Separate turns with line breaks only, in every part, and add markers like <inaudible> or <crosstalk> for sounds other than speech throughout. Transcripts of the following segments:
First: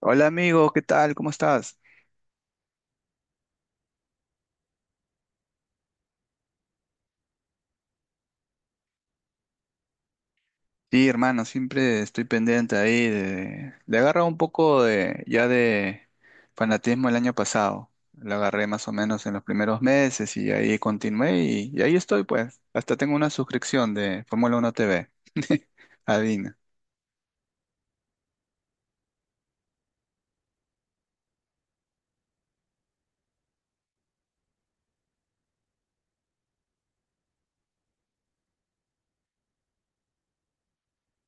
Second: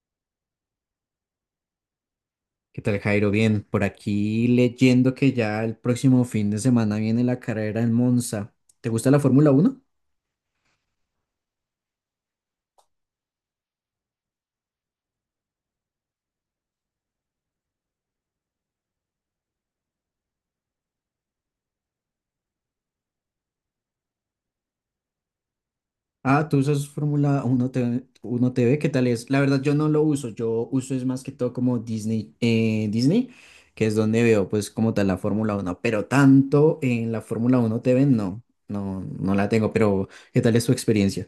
Hola amigo, ¿qué tal? ¿Cómo estás?
¿Qué tal, Jairo? Bien, por aquí leyendo que ya el próximo fin de semana viene la carrera en Monza. ¿Te gusta la Fórmula Uno?
Sí, hermano, siempre estoy pendiente ahí. Le agarra un poco de ya de fanatismo el año pasado. Lo agarré más o menos en los primeros meses y ahí continué y ahí estoy pues. Hasta tengo una suscripción de Fórmula 1 TV. <laughs>
Ah,
Adivina.
tú usas Fórmula 1 TV, 1 TV, ¿qué tal es? La verdad yo no lo uso, yo uso es más que todo como Disney, Disney, que es donde veo pues como tal la Fórmula Uno, pero tanto en la Fórmula Uno T V no la tengo, pero ¿qué tal es tu experiencia?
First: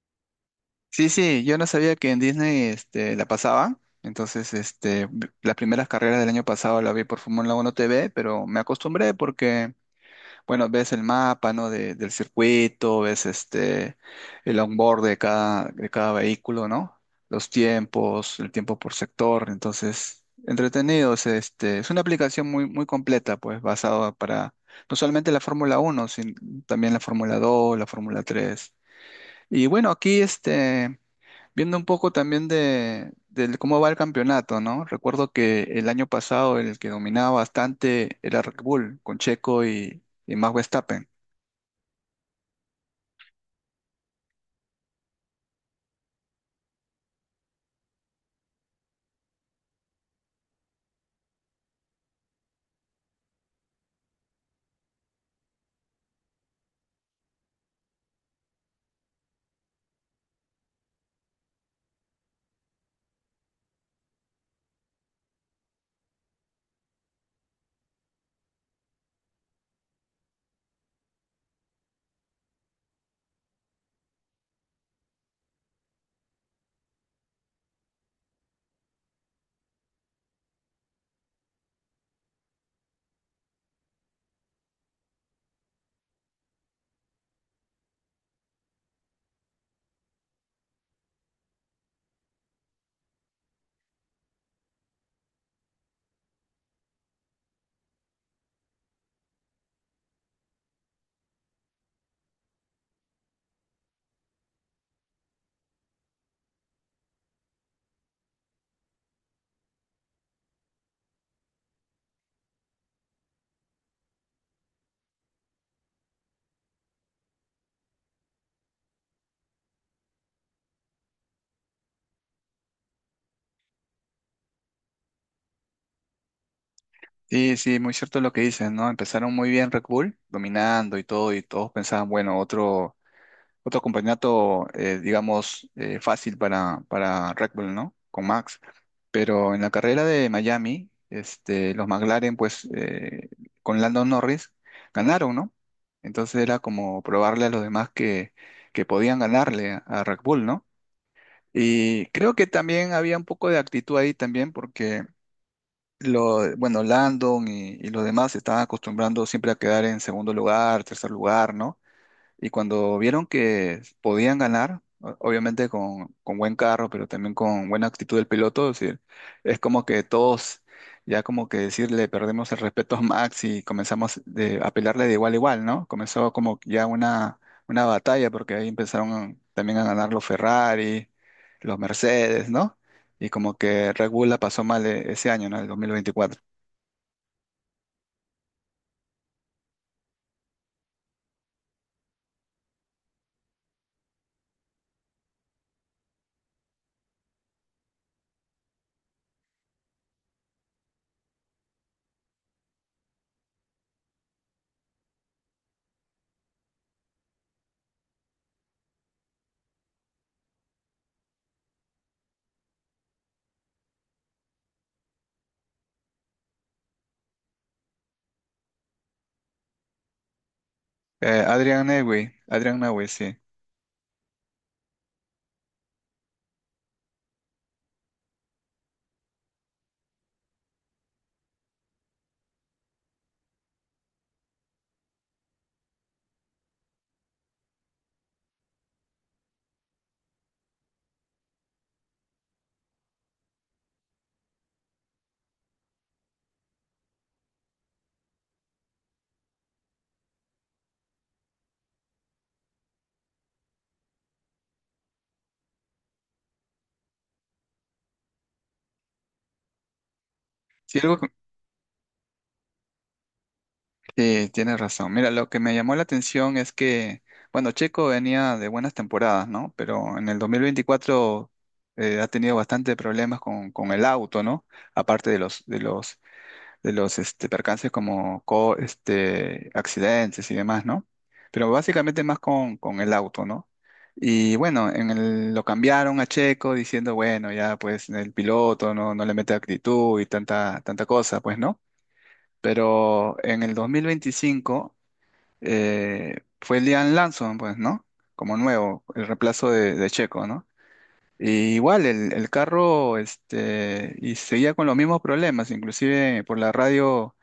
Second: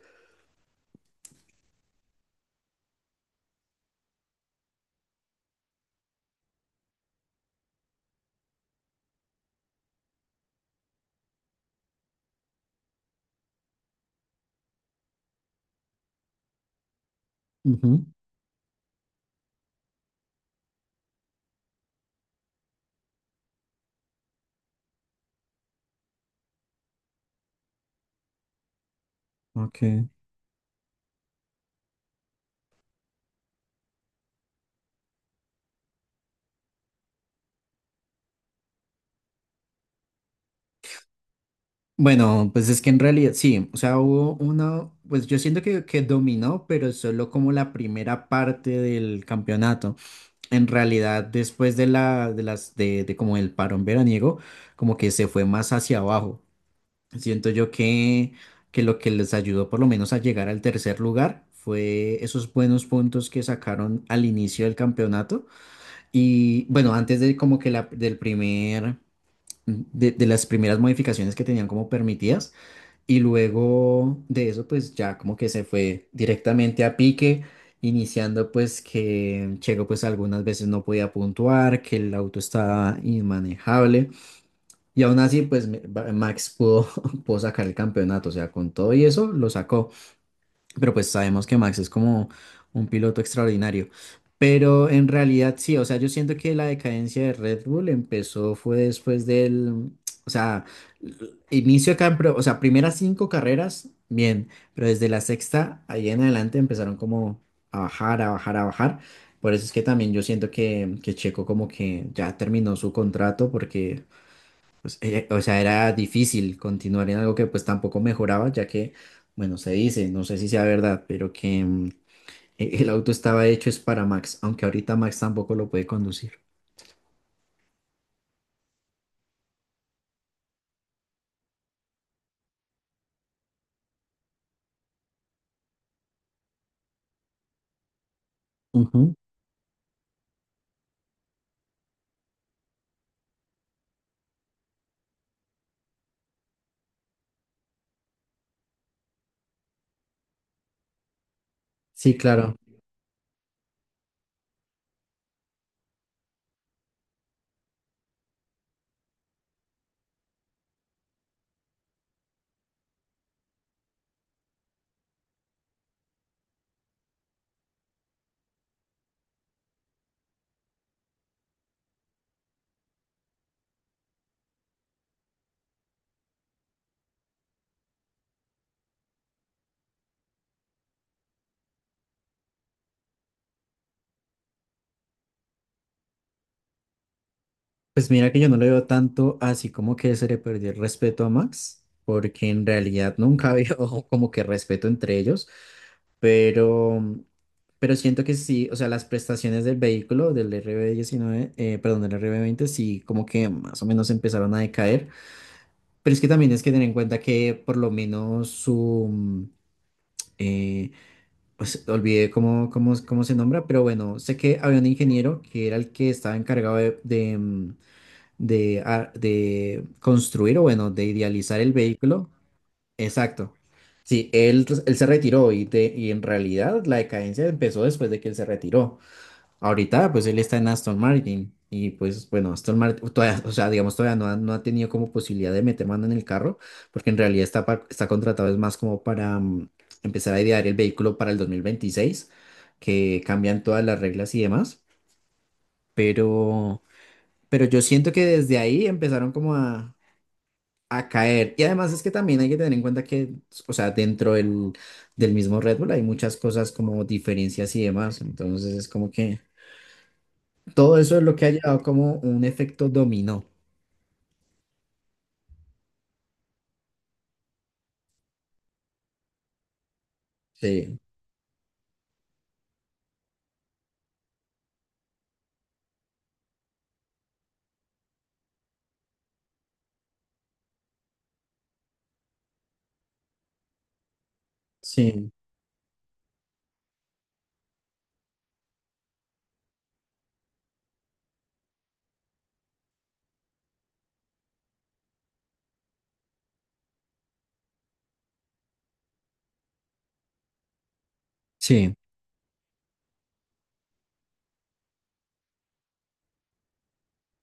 Sí, sí, yo no sabía que en Disney la pasaba. Entonces, las primeras carreras del año pasado la vi por Fórmula 1 TV, pero me acostumbré porque bueno, ves el mapa, ¿no? Del circuito, ves el onboard de cada vehículo, ¿no? Los
Ujú,
tiempos, el tiempo por sector. Entonces, entretenido. Es una aplicación muy, muy completa, pues, basada para no solamente la Fórmula Uno sino también la Fórmula Dos, la Fórmula Tres. Y
ok.
bueno, aquí, viendo un poco también del cómo va el campeonato, ¿no? Recuerdo que el año pasado el que dominaba bastante era Red Bull, con Checo y Max Verstappen.
Bueno, pues es que en realidad sí, o sea, hubo una, pues yo siento que dominó, pero solo como la primera parte del campeonato. En realidad, después de de como el parón veraniego, como que se fue más hacia abajo. Siento yo que lo que les ayudó por lo menos a llegar al tercer lugar fue esos buenos puntos que sacaron al inicio del campeonato. Y bueno, antes de como que la, del primer, de las primeras modificaciones que tenían como permitidas. Y luego de eso, pues ya como que se fue directamente a pique, iniciando pues que Checo pues algunas veces no podía puntuar, que el auto estaba inmanejable. Y aún así, Max pudo, <laughs> pudo sacar el campeonato, o sea, con todo y eso lo sacó. Pero pues sabemos que Max es como un piloto extraordinario. Pero en realidad sí, o sea, yo siento que la decadencia de Red Bull empezó fue después del, o sea, l- inicio acá, o sea, primeras cinco carreras, bien, pero desde la sexta ahí en adelante empezaron como a bajar, a bajar, a bajar. Por eso es que también yo siento que Checo como que ya terminó su contrato porque o sea, era difícil continuar en algo que pues tampoco mejoraba, ya que, bueno, se dice, no sé si sea verdad, pero que el auto estaba hecho es para Max, aunque ahorita Max tampoco lo puede conducir.
Sí, sí, muy cierto lo que dices, ¿no? Empezaron muy bien Red Bull, dominando y todo, y todos pensaban, bueno, otro, otro campeonato, digamos, fácil para Red Bull, ¿no? Con Max.
Ujú.
Pero en la carrera de Miami, los McLaren, pues, con Lando Norris, ganaron, ¿no? Entonces era como probarle a los demás que podían ganarle a Red Bull, ¿no? Y
Sí,
creo que
claro.
también había un poco de actitud ahí también, porque bueno, Landon y los demás se estaban acostumbrando siempre a quedar en segundo lugar, tercer lugar, ¿no? Y cuando vieron que podían ganar, obviamente con buen carro, pero también con buena actitud del piloto, es decir, es como que todos ya como que decirle perdemos el respeto a Max y comenzamos a pelearle de igual a igual, ¿no? Comenzó como ya una batalla porque ahí empezaron también a ganar los Ferrari, los Mercedes, ¿no? Y como que Red Bull la pasó mal, ese año, ¿no? El 2024.
Pues mira que yo no le veo tanto así como que se le perdió el respeto a Max, porque en realidad nunca había <laughs> como que respeto entre ellos, pero, pero siento que sí, o sea, las prestaciones del vehículo, del RB19, perdón, del RB20 sí como que más o menos empezaron a decaer, pero es que también es que tener en cuenta que por lo menos eh, pues olvidé cómo se nombra, pero bueno, sé que había un ingeniero que era el que estaba encargado de construir o bueno, de idealizar el
Adrian Newey,
vehículo.
Adrian Newey, sí.
Exacto. Sí, él, pues, él se retiró y en realidad la decadencia empezó después de que él se retiró. Ahorita pues él está en Aston Martin y pues bueno, Aston Martin todavía, o sea, digamos todavía no ha tenido como posibilidad de meter mano en el carro porque en realidad está contratado es más como para empezar a idear el vehículo para el 2026 que cambian todas las reglas y demás, pero... Pero yo siento que desde ahí empezaron como a caer. Y además es que también hay que tener en cuenta que, o sea, del mismo Red Bull hay muchas cosas como diferencias y demás. Entonces es como que
Sí,
todo eso
algo.
es lo que ha llevado como un efecto dominó.
Sí, tienes razón. Mira, lo que me llamó la atención es que, bueno, Checo venía de buenas temporadas, ¿no? Pero en el
Sí,
2024 ha tenido bastante problemas con el auto, ¿no? Aparte de los percances como accidentes y demás, ¿no? Pero básicamente más con el auto, ¿no? Y bueno,
sí,
lo cambiaron a Checo diciendo, bueno, ya pues el piloto no le mete actitud y tanta, tanta cosa, pues, ¿no? Pero en el 2025 fue Liam Lawson, pues, ¿no? Como nuevo, el reemplazo de Checo, ¿no? Y
sí,
igual el carro, y seguía con los mismos problemas, inclusive por la radio,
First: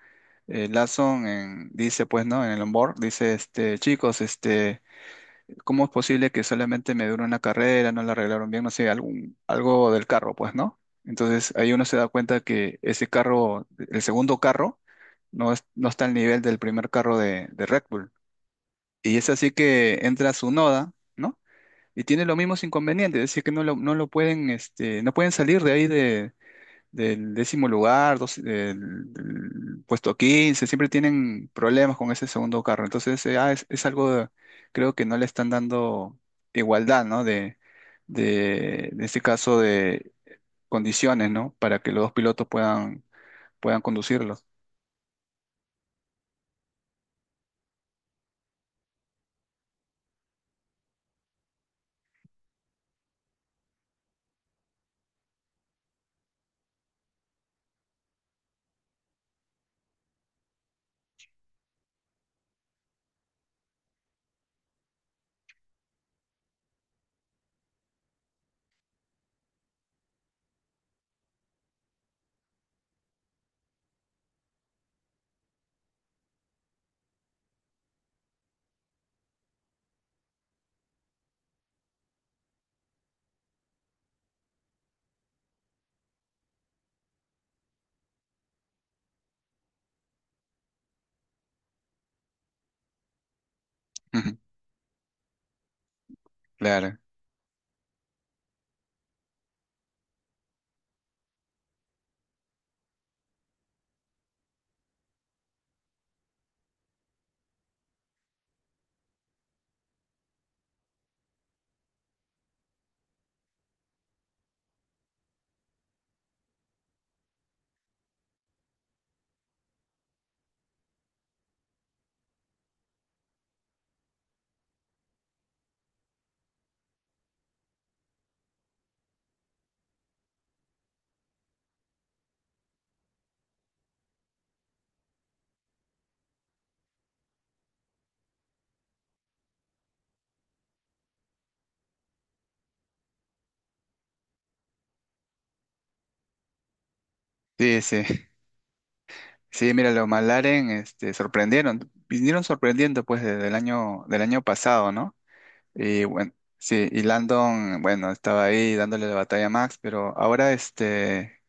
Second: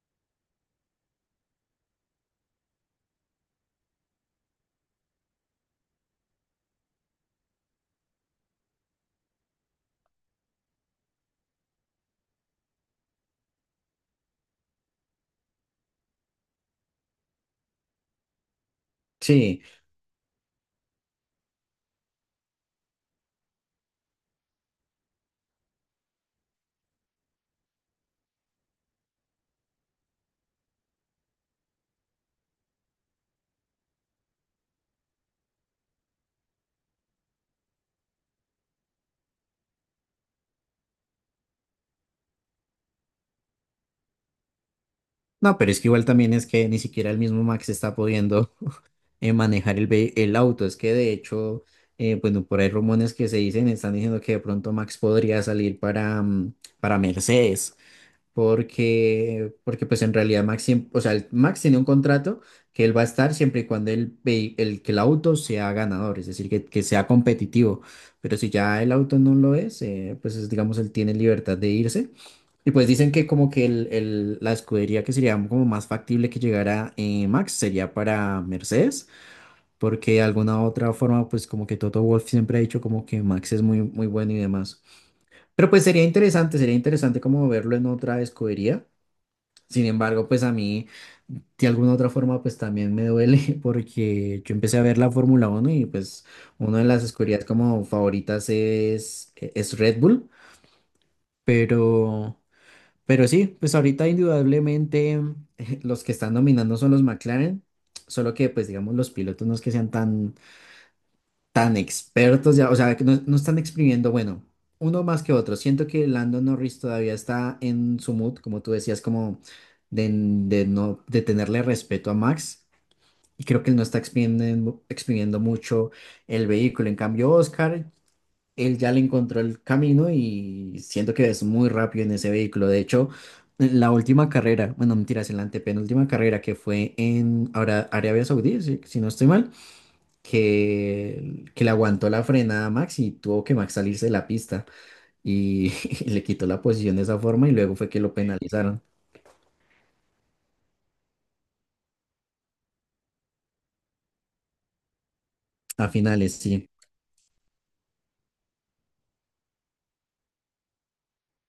Lawson dice, pues, ¿no? En el onboard, dice, chicos, ¿cómo es posible que solamente me dure una carrera, no la arreglaron bien, no sé, algo del carro, pues, ¿no? Entonces ahí uno se da cuenta que ese carro, el segundo carro, no, no está al nivel del primer carro de Red Bull. Y es así
sí.
que entra su noda, ¿no? Y tiene los mismos inconvenientes, es decir, que no lo pueden, no pueden salir de ahí del décimo lugar, del puesto 15, siempre tienen problemas con ese segundo carro. Entonces, es algo, creo que no le están dando igualdad, ¿no? De, en este caso, de condiciones, ¿no? Para que los dos pilotos puedan conducirlos.
No, pero es que igual también es que ni siquiera el mismo Max está pudiendo manejar el auto. Es que de hecho, bueno, por ahí rumores que se dicen, están diciendo que de pronto Max podría salir para Mercedes. Porque, porque pues en realidad Max, siem- o sea, el- Max tiene un contrato que él va a estar siempre y cuando que el auto sea ganador, es decir, que sea competitivo. Pero si ya el auto no lo es, pues es, digamos, él tiene libertad de irse. Y pues dicen que como que la escudería que sería como más factible que llegara Max sería para Mercedes, porque de alguna otra forma pues como que Toto Wolff siempre ha dicho como que Max es muy, muy bueno y demás. Pero pues sería interesante como verlo en otra escudería. Sin embargo, pues a mí, de alguna u otra forma, pues también me duele <laughs>
<laughs> Ujú.
porque yo empecé a ver la Fórmula uno y pues una de
Claro.
las escuderías como favoritas es Red Bull, pero, pero sí, pues ahorita indudablemente <laughs> los que están dominando son los McLaren, solo que pues digamos los pilotos no es que sean tan tan expertos ya, o sea, que no, no están exprimiendo, bueno, uno más que otro. Siento que Lando Norris todavía está en su mood, como tú decías, como de no, de tenerle respeto a Max. Y creo que él no está exprimiendo, exprimiendo mucho el vehículo. En cambio, Oscar, él ya le encontró el camino y siento que es muy rápido en ese vehículo. De hecho, en la última carrera, bueno, mentiras, en la antepenúltima carrera que fue en ahora Arabia Saudí, si no estoy mal que le aguantó la frenada a Max y tuvo que Max salirse de la pista y, <laughs> y le quitó la posición de esa forma y luego
Sí,
fue que lo
sí.
penalizaron
Sí, mira, los Malaren, sorprendieron, vinieron sorprendiendo pues desde del año pasado, ¿no?
a
Y bueno,
finales, sí,
sí, y Landon, bueno, estaba ahí dándole la batalla a Max, pero ahora este,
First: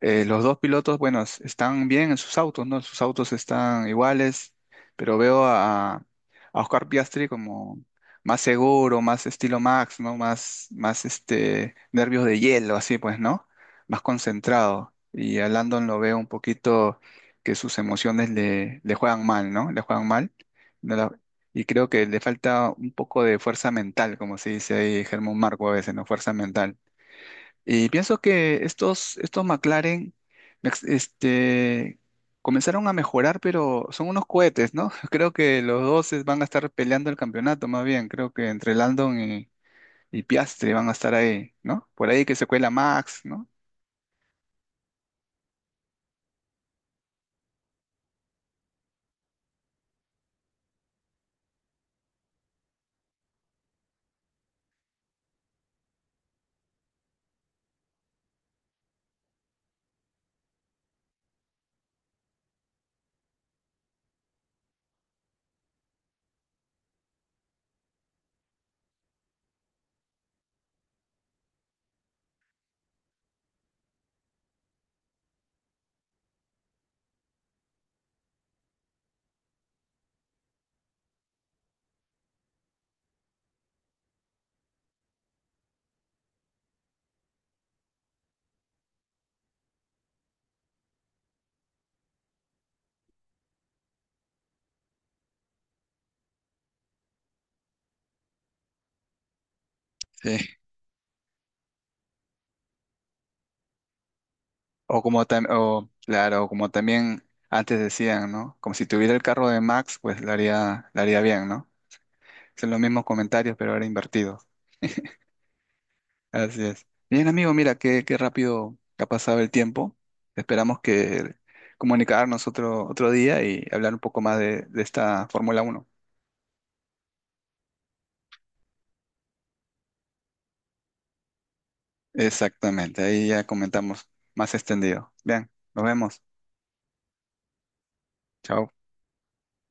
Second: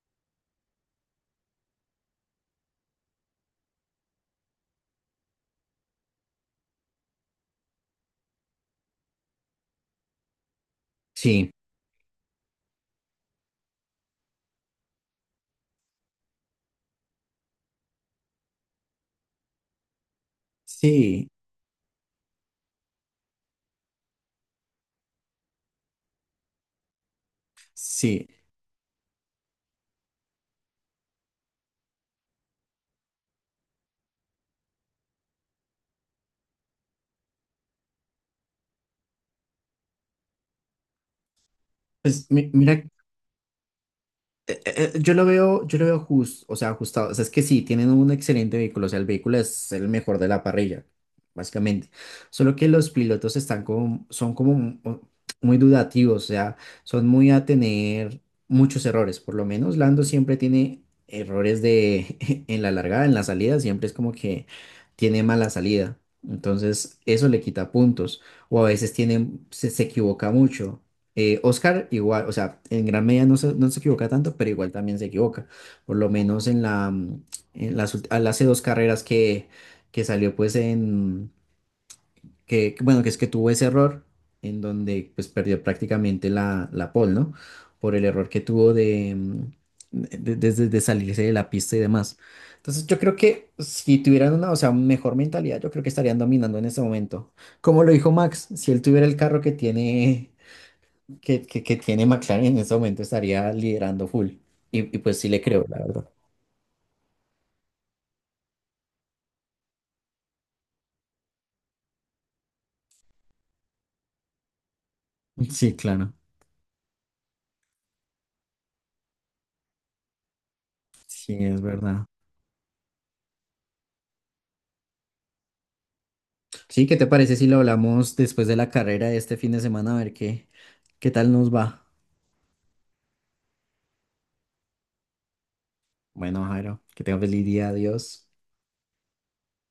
eh, los dos pilotos, bueno, están bien en sus autos, ¿no? Sus autos están iguales, pero veo a Oscar Piastri como más seguro, más estilo Max, ¿no? Más, más
sí,
nervios de hielo, así pues, ¿no? Más concentrado. Y a Landon lo veo un poquito que sus emociones le juegan mal, ¿no? Le juegan mal. No. la-
sí,
y creo que le falta un poco de fuerza mental, como se dice ahí Germán Marco a veces, ¿no? Fuerza mental. Y pienso
sí.
que estos McLaren mex- este, comenzaron a mejorar, pero son unos cohetes, ¿no? <laughs> Creo que los dos van a estar peleando el campeonato, más bien. Creo que entre Landon y Piastri van a estar ahí, ¿no? Por ahí
Pues
que se cuela
mira,
Max, ¿no?
Yo lo veo, yo lo veo justo, o sea, ajustado. O sea, es que sí, tienen un excelente vehículo, o sea, el vehículo es el mejor de la parrilla, básicamente. Solo que los pilotos están como, son muy dudativos, o sea, son muy a tener muchos errores. Por lo menos Lando siempre tiene errores de <laughs> en la largada, en la salida, siempre es como que tiene mala salida. Entonces, eso le quita puntos. O a veces se equivoca mucho. Oscar igual, o sea, en gran medida no se equivoca tanto, pero igual también se equivoca. Por lo menos en la, mm, en las, ult- al- hace 2 carreras que salió pues en, que, bueno, que es que tuvo ese error en donde pues perdió prácticamente la, la pole, ¿no? Por el error que tuvo de, mm, de salirse de la pista y demás. Entonces yo creo que si tuvieran una, o sea, mejor mentalidad, yo creo que estarían dominando en este momento. Como lo dijo Max, si él tuviera el carro que tiene
Sí.
que tiene McLaren en este momento estaría liderando full. Y
O
pues
como,
sí le creo, la
o,
verdad.
claro, como también antes decían, ¿no? Como si tuviera el carro de Max, pues lo haría bien, ¿no? Son los mismos comentarios, pero ahora invertidos.
Sí, claro.
Así es. Bien, amigo, mira qué rápido que ha pasado el tiempo. Esperamos que
Sí, es verdad.
comunicarnos otro día y hablar un poco más de esta Fórmula Uno.
Sí, ¿qué te parece si lo hablamos después de la carrera de este fin de semana? A ver qué, qué tal nos va.
Exactamente, ahí ya comentamos más extendido. Bien, nos vemos.
Bueno, Jairo, que tenga feliz día. Adiós.
Chao.